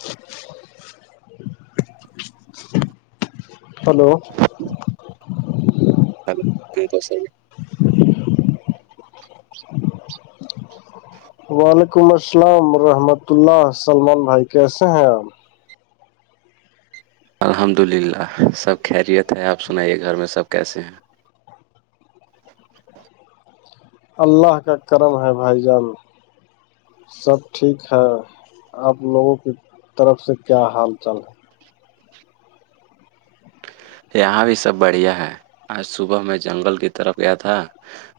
عںں [unintelligible] hello سب ا کو سر [unintelligible] وعلیکم السلام رحمۃ اللہ سلمان بھائی کیسے ہیں آپ الحمد للہ سب خیریت ہے آپ سنائیے گھر میں سب کیسے ہیں اللہ کا کرم ہے بھائی جان سب ٹھیک ہے آپ لوگوں کی طرف سے کیا حال چال ہے یہاں بھی سب بڑھیا ہے آج صبح میں جنگل کی طرف گیا تھا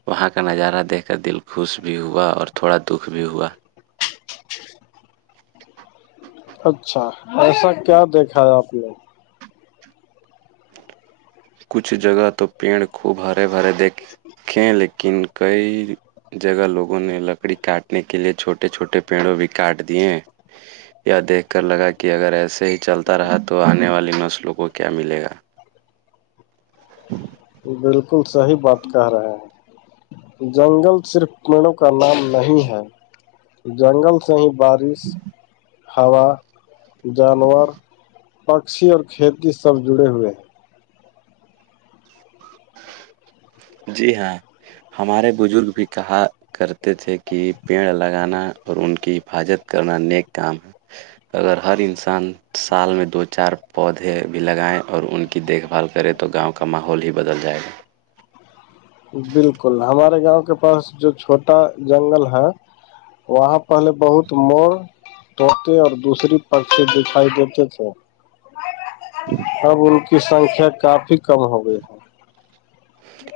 وہاں کا نظارہ دیکھ کر دل خوش بھی ہوا اور تھوڑا دکھ بھی ہوا اچھا ایسا کیا دیکھا ہے آپ نےگ کچھ جگہ تو پیڑ خوب ہرے بھرے دیکھ ب [unintelligible] [inaudible] تھ لیکن کئی جگہ لوگوں نے لکڑی کاٹنے کے لئے چھوٹے چھوٹے پیڑوں بھی کاٹ دیے ہیں یا دیکھ کر لگا کہ اگر ایسے ہی چلتا رہا تو آنے والی نسلوں کو کیا ملے گا غو [unintelligible] [inaudible] بالکل صحیح بات کہہ رہے ہیں جنگل صرف پیڑوں کا نام نہیں ہے جنگل سے ہی بارش ہوا جانور پکشی اور کھیتی سب جڑے ہوئے جی ہاں ہمارے بزرگ بھی کہا کرتے تھے کہ پیڑ لگانا اور ان کی حفاظت کرنا نیک کام ہے اگر ہر انسان سال میں دو چار پودے بھی لگائےیں اور ان کے کی دیکھ بھال کرے تو گاؤں کا ماحول ہی بدل جائے گا بالکل ہمارے گاؤں کے پاس جو چھوٹا جنگل ہے وہاں پہلے بہت مور توتے اور دوسری پک سے دکھائی دیتے تھے اب ان کی سنکھیا کافی کم ہو گئی ہے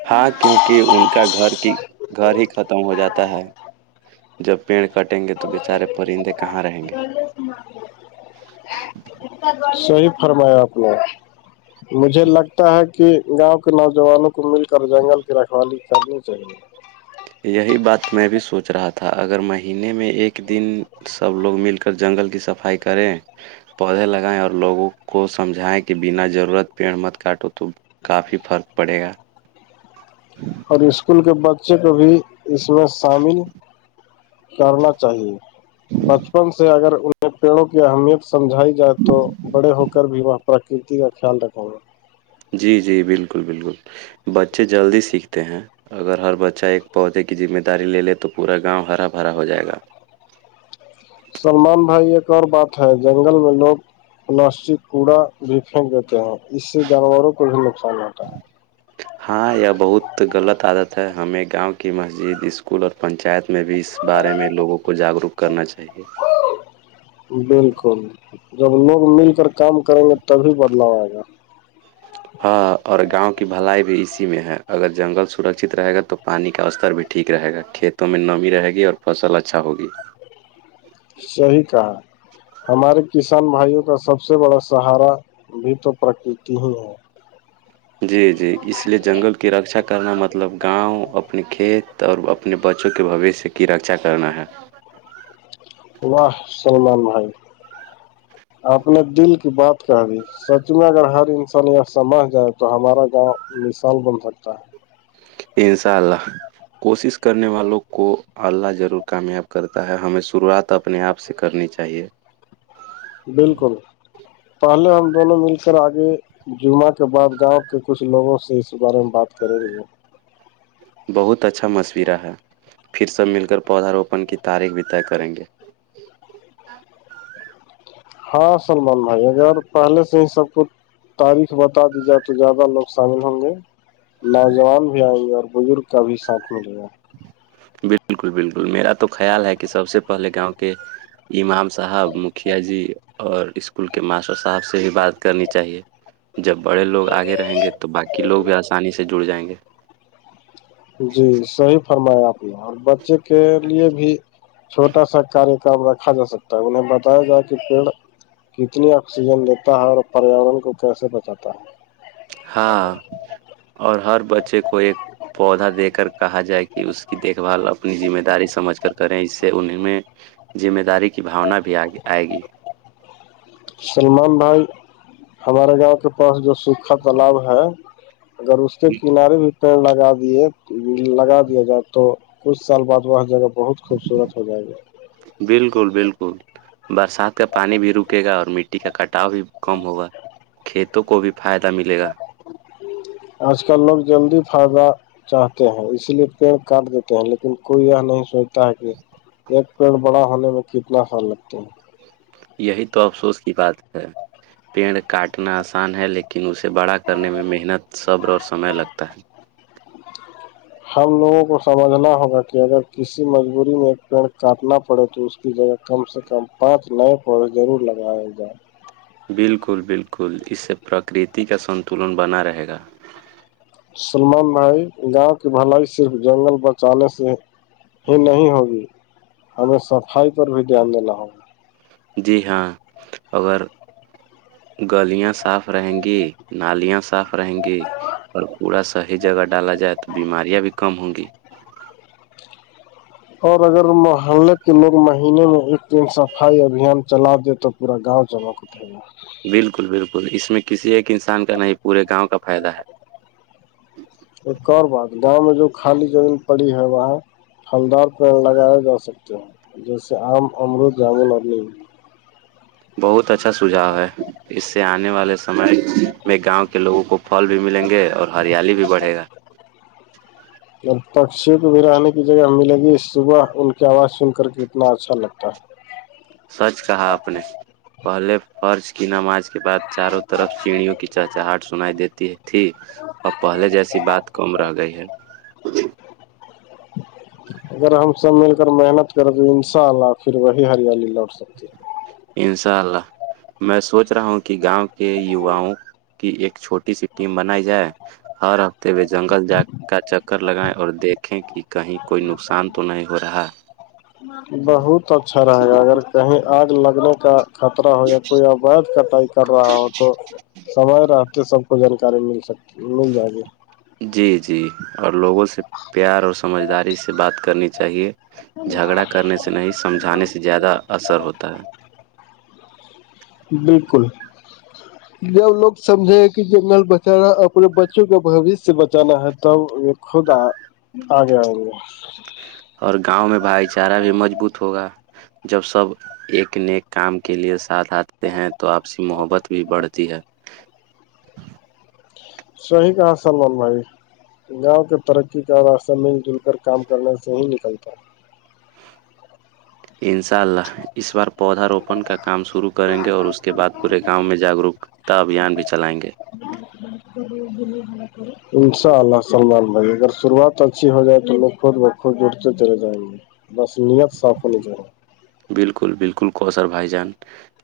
ہاں کیونکہ ان کا گھر کی گھر ہی ختم ہو جاتا ہے جب پیڑ کٹیں گے تو بیچارے پرندے کہاں رہیں گے صحیح فرمایا آپ نے مجھے لگتا ہے کہ گاؤں کے نوجوانوں کو مل کر جنگل کی رکھوالی کرنی چاہیے یہی بات میں بھی سوچ رہا تھا اگر مہینے میں ایک دن سب لوگ مل کر جنگل کی صفائی کریں پودے لگائےیں اور لوگوں کو سمجھائیں کہ بنا ضرورت پیڑ مت کاٹو تو کافی فرق پڑے گا اور اسکول کے بچے کو بھی اس میں شامل کرنا چاہیے بچپن سے اگر انہیں پیڑوں کی اہمیت سمجھائی جائے تو بڑے ہو کر بھی وہاں پراکرتی کا خیال رکھو گا جی جی بالکل بالکل بچے جلدی سیکھتے ہیں اگر ہر بچہ ایک پودے کی ذمہ داری لے لے تو پورا گاؤں ہرا بھرا ہو جائے گا سلمان بھائی ایک اور بات ہے جنگل میں لوگ پلاسٹک کوڑا بھی پھینک دیتے ہیں اس سے جانوروں کو بھی نقصان ہوتا ہے ہاں یہ بہت غلط عادت ہے ہمیں گاؤں کی مسجد اسکول اور پنچایت میں بھی اس بارے میں لوگوں کو جاگروک کرنا چاہیے بالکل جب لوگ مل کر کام کریں گے تبھی بدلاؤ آئے گا ہاں اور گاؤں کی بلائی بھی اسی میں ہے اگر جنگل سرکچت رہے گا تو پانی کا استر بھی ٹھیک رہے گا کھیت میں نمی رہے گی اور فصل اچھا ہوگی صیح کہا ہمارے کسان بھائیوں کا سب سے بڑا سہارا بھی تو پرکرتی ہی ہے جی جی اس لیے جنگل کی رکھا کرنا مطلب گاؤں اپنے کھیت تو اور اپنے بچوں کے بوشیہ کی رکچا کرنا ہے واہ سلمان بھائی آپ نے دل کی بات کہا دی سچ میں اگر ہر انسان سمجھ جائے تو ہمارا گاؤں مثال بن سکتا ہے انشاء اللہ کوشش کرنے والوں کو اللہ ضرور کامیاب کرتا ہے ہمیں شروعات تو اپنے آپ سے کرنی چاہیے بالکل پہلے ہم دونوں مل کر آگے جمعہ کے بعد گاؤں کے کچھ لوگوں سے اس بارے میں بات کریں گے بہت اچھا مشورہ ہے پھر سب مل کر پودا روپن کی تاریخ بھی طے کریں گے ہاں سلمان بھائی اگر پہلے سے ہی سب کچھ تاریخ بتا دی جائے تو زیادہ لوگ شامل ہوں گے نوجوان بھی آئیں گے اور بزرگ کا بھی ساتھ ملے گا بالکل بالکل میرا تو خیال ہے کہ سب سے پہلے گاؤں کے امام صاحب مکھیا جی اور اسکول کے ماسٹر صاحب سے بھی بات کرنی چاہیے جب بڑے لوگ آگے رہیں گے تو باقی لوگ بھی آسانی سے جڑ جائیں گے جی صحیح فرمایا آپ ہے اور بچے کے لیے بھی چھوٹا سا کاریہکم رکھا جا سکتا ہے انہیں بتایا جائے کہ پیڑ کتنی آکسیجن دیتا ہے اور پریاورن کو کیسے بچاتا ہے ہاں اور ہر بچے کو ایک پودا دے کر کہا جائے کہ اس کی دیکھ بھال اپنی ذم داری سمجھ کر کریں اس سے ان میں ذمہ داری کی بھانا بھی آگ آئے گی سلمان بھائی ہمارے گاؤں کے پاس جو سکھا تالاب ہے اگر اس کے کنارے بھی پڑ لگا دیے لگا دیا جائے تو کچھ سال بعد وہ جگہ بہت خوبصورت ہو جائے گا بالکل بالکل برسات کا پانی بھی رکے گا اور مٹی کا کٹاؤ بھی کم ہوگا کھیتوں کو بھی فائدہ ملے گا آج کل لوگ جلدی فائدہ چاہتے ہیں اسی لیے پڑ کاٹ دیتے ہیں لیکن کوئی یہ نہیں سوچتا ہے کہ ایک پیڑ بڑا ہونے میں کتنا خیال لگتا ہے یہی تو افسوس کی بات ہے پیڑ کاٹنا آسان ہے لیکن لیکن اسے بڑا کرنے میں محنت صبر اور سمے لگتا ہے [unintelligible] ہم لوگوں کو سمجھنا ہوگا کہ اگر کسی مجبوری میں ایک پیڑ کاٹنا پڑے تو اس کی جگہ کم سے کم پانچ نئے پودے ضرور لگوائے جائ بالکل بالکل اس سے پرکرتی کا سنتلن بنا رہے گا سلمان بھائی گاؤں کی بھلائی صرف جنگل بچانے سے ہی نہیں ہوگی ہمیں صفائی پر بھی دھیان دینا ہوگا جی ہاں اگر گلیاں صاف رہیں گی نالیاں صاف رہیں گی اور پورا صحیح جگہ ڈالا جائے تو بیماریاں بھی کم ہوں گی اور اگر محلے کے لوگ مہینے میں ایک دن صفائی ابھیان چلا دے تو پا گاؤ جگہ کو تھے ن بالکل بالکل اس میں کسی ایک انسان کا نہیں پورے گاؤں کا فائدہ ہے ایک اور بات گاؤں میں جو خالی زمین پڑی ہے وہاں پھلدار پیڑ لگائے جا سکتے ہیں جیسے آم امرود جامن اور نم بہت اچھا سھاؤ ہے اس سے آنے والے سمے میں گاؤں کے لوگوں کو پھل بھی ملیں گے اور ہریالی بھی بڑھے گا اور پکشیوں کو بھی رہنے کی جگہ ملے گی صبح ان کی آواز سن کر کے اتنا اچھا لگتا ہے سچ کہا آپ نے پہلے فرض کی نماز کے بعد چاروں طرف سیڑیوں کی چہچاہٹ سنائی دیتی تھی اب پہلے جیسی بات کم رہ گئی ہے اگر ہم سب مل کر محنت کریں تو ان شاء اللہ پھر وہی ہریالی لوٹ سکتی انشاء اللہ میں سوچ رہا ہوں کہ گاؤں کے یواؤں کی ایک چھوٹی سی ٹیم بنائی جائے ہر ہفتے جنگل جا کا چکر لگائیں اور دیکھیں کہ کہیں کوئی نقصان تو نہیں ہو رہا بہت اچھا رہے گا اگر کہیں آگ لگنے کا خطرہ ہو یا کوئی اوھ کٹائی کر رہا ہو تو سمئے رہتے سب کو جانکاری مل سکتی مل جائے گی جی جی اور لوگوں سے پیار اور سمجھداری سے بات کرنی چاہیے جھگڑا کرنے سے نہیں سمجھانے سے زیادہ اثر ہوتا ہے بالکل جب لوگ سمجھے ہے کہ جنگل بچ رہا اپنے بچوں کا بوشیہ سے بچانا ہے تب خود آ آگے آے اور گاؤں میں بھائی چارہ بھی مضبوط ہوگا جب سب ایک نیک کام کے لیے ساتھ آتے ہیں تو آپ سے محبت بھی بڑھتی ہے صحیح کہااں سل اللہائی گاؤں کے ترقی کا واثہ مل جل کر کام کرنے سے ہی نکلتا ہے انشاء اللہ اس بار پودا روپن کا کام شروع کریں گے اور اس کے بعد پورے گاؤں میں جاگروکتا ابھیان بھی چلائیں گے بول انشاء اللہ اللمان بھائی اگر شروعات اچھی ہو جائے تو لوگ خود بخود جرتے چرے جائیں گے بس نیت صاف ہونی چاہا بالکل بالکل کوثر بھائی جان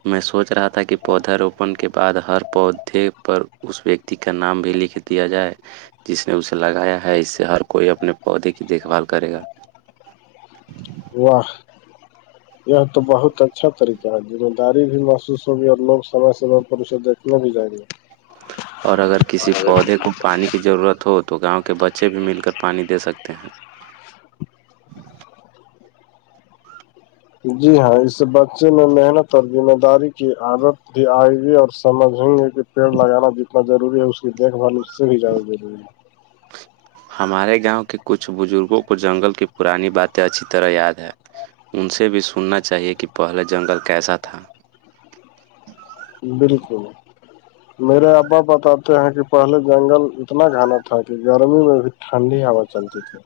میں سوچ رہا تھا کہ پودا روپن کے بعد ہر پودے پر اس کا نام بھی لکھ دیا جائے جس نے اسے لگایا ہے اس سے ہر کوئی اپنے پودے کی دیکھ بھال کرے گا واہ یہ تو بہت اچھا طریقہ ہےا جذمہ داری بھی محسوس ہوگی ہے اور لوگ سم سمے پر اسے اتنا بھی جاہی ہے اور اگر کسی پودے کو پانی کی ضرورت ہو تو گاؤں کے بچے بھی مل کر پانی دے سکتے ہیں جی ہاں اس سے بچے میں محنت اور ذمہ داری کی عادت بھی آئے گئی اور سمجھ گے پیڑ لگانا جتنا ضروری ہے اس کی دیکھ بھال اس سے بھی زیادہ ضروری ہے ہمارے گاؤں کے کچھ بزرگوں کو جنگل کی پرانی باتیں اچھی طرح یاد ہے ان سے بھی سننا چاہیے کہ پہلے جنگل کیسا تھا بالکل میرے ابا بتاتے ہیں کہ پہلے جنگل اتنا گھناا تھا کہ گرمی میں بھی ٹھنڈی ہوا چلتی تھی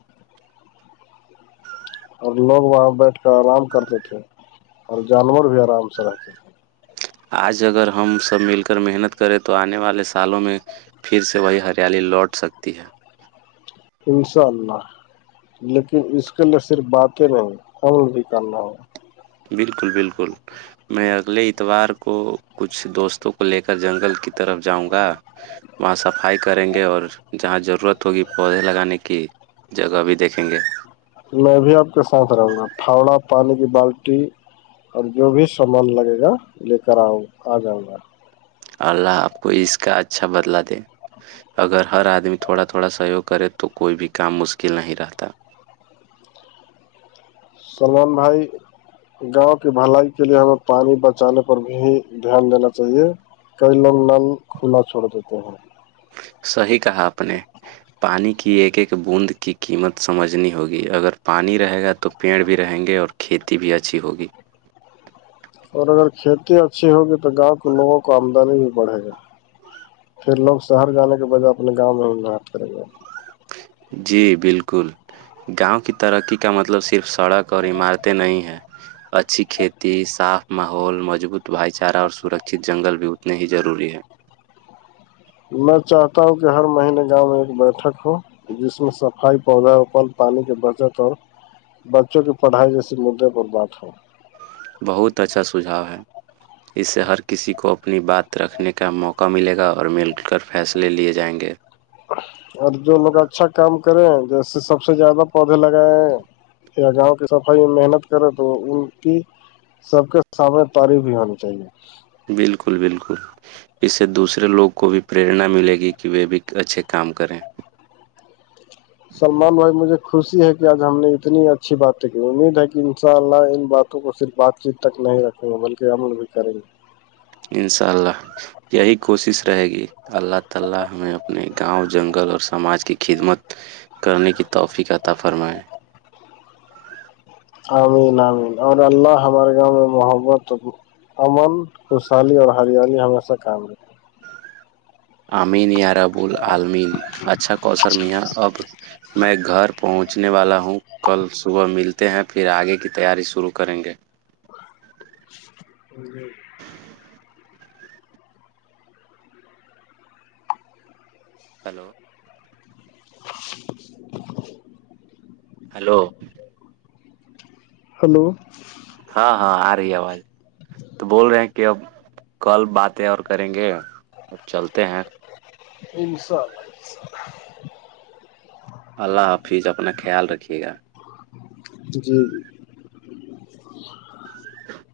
اور لوگ وہاں بیٹھ کر آرام کرتے تھے اور جانور بھی آرام سے رہتے تھے آج اگر ہم سب مل کر محنت کریں تو آنے والے سالوں میں پھر سے وہی ہریالی لوٹ سکتی ہے انشاء اللہ لیکن اس کے لیے صرف باتیں نہیں کون بھی کرنا ہو بالکل بالکل میں اگلے اتوار کو کچھ دوستوں کو لے کر جنگل کی طرف جاؤں گا وہاں صفائی کریں گے اور جہاں ضرورت ہوگی پودے لگانے کی جگہ بھی دیکھیں گے میں بھی آپ کے ساتھ رہوں گا پھاوڑا پانی کی بالٹی اور جو بھی سامان لگے گا لے کر آؤں آ جاؤں گا اللہ آپ کو اس کا اچھا بدلا دیں اگر ہر آدمی تھوڑا تھوڑا سہیوگ کرے تو کوئی بھی کام مشکل نہیں رہتا سلمان بھائی گاؤں کی بھلائی کے لیے ہمیں پانی بچانے پر بھی دھیان دینا چاہیے کئی لوگ کھلا چھوڑ دیتے ہیں صحیح کہا آپ نے پانی کی ایک ایک بوند کی قیمت سمجھنی ہوگی اگر پانی رہے گا تو پیڑ بھی رہیں گے اور کھیتی بھی اچھی ہوگی اور اگر کھیتی اچھی ہوگی تو گاؤں کے لوگوں کو آمدنی بھی بڑھے گی پھر لوگ شہر جانے کے بجہ اپنے گاں میںات کریں گے جی بالکل گاؤں کی ترقی کا مطلب صرف سڑک اور عمارتیں نہیں ہیں اچھی کھیتی صاف ماحول مضبوط بھائی چارہ اور سرکت جنگل بھی اتنے ہی ضروری ہے میں چاہتا ہوں کہ ہر مہینے گاؤں میں ایک بیٹھک ہو جس میں صفائی پودا پل پانی کی بچت اور بچوں کی پڑھائی جیسے مدعے پر بات ہو بہت اچھا سجھاؤ ہے اس سے ہر کسی کو اپنی بات رکھنے کا موقع ملے گا اور مل کر فیصلے لیے جائیں گے اور جو لوگ اچھا کام کریں جیسے سب سے زیادہ پودے لگائے یا گاؤں کی صفائی میں محنت کرے تو ان کی سب کے سامنے تاریف بھی ہونی چاہیے بالکل بالکل اس سے دوسرے لوگ کو بھی پریرنا ملے گی کہ وہ بھی اچھے کام کریں سلمان بھائی مجھے خوشی ہے کہ آج ہم نے اتنی اچھی باتیں کی امید ہے کہ ان شاء اللہ ان بات کو صرف بات چیت تک نہیں رکھوں گا بلکہ عمل بھی کریں گے ان شاء اللہ یہی کوشش رہے گی اللہ تعالی ہمیں اپنے گاؤں جنگل اور سماج کی خدمت کرنے کی توفی کا عطا فرمائے عمین عمین اور اللہ ہمارے گاؤں میں محبت امن خوشحالی اور ہریالی ہمیشہ قائم رہکھتی ہے امین یاربول عالمین اچھا کوثر میاں اب میں گھر پہنچنے والا ہوں کل صبح ملتے ہیں پھر آگے کی تیاری شروع کریں گے ج ج ہیلو ہلو ہلو ہاں ہاں آ رہی ہے آواز تو بول رہے ہیں کہ اب کل باتیں اور کریں گے اب چلتے ہیں ان شاء اللہ ان شاءلہ اللہ حافظ اپنا خیال رکھیے گا جی جی ج [inaudible]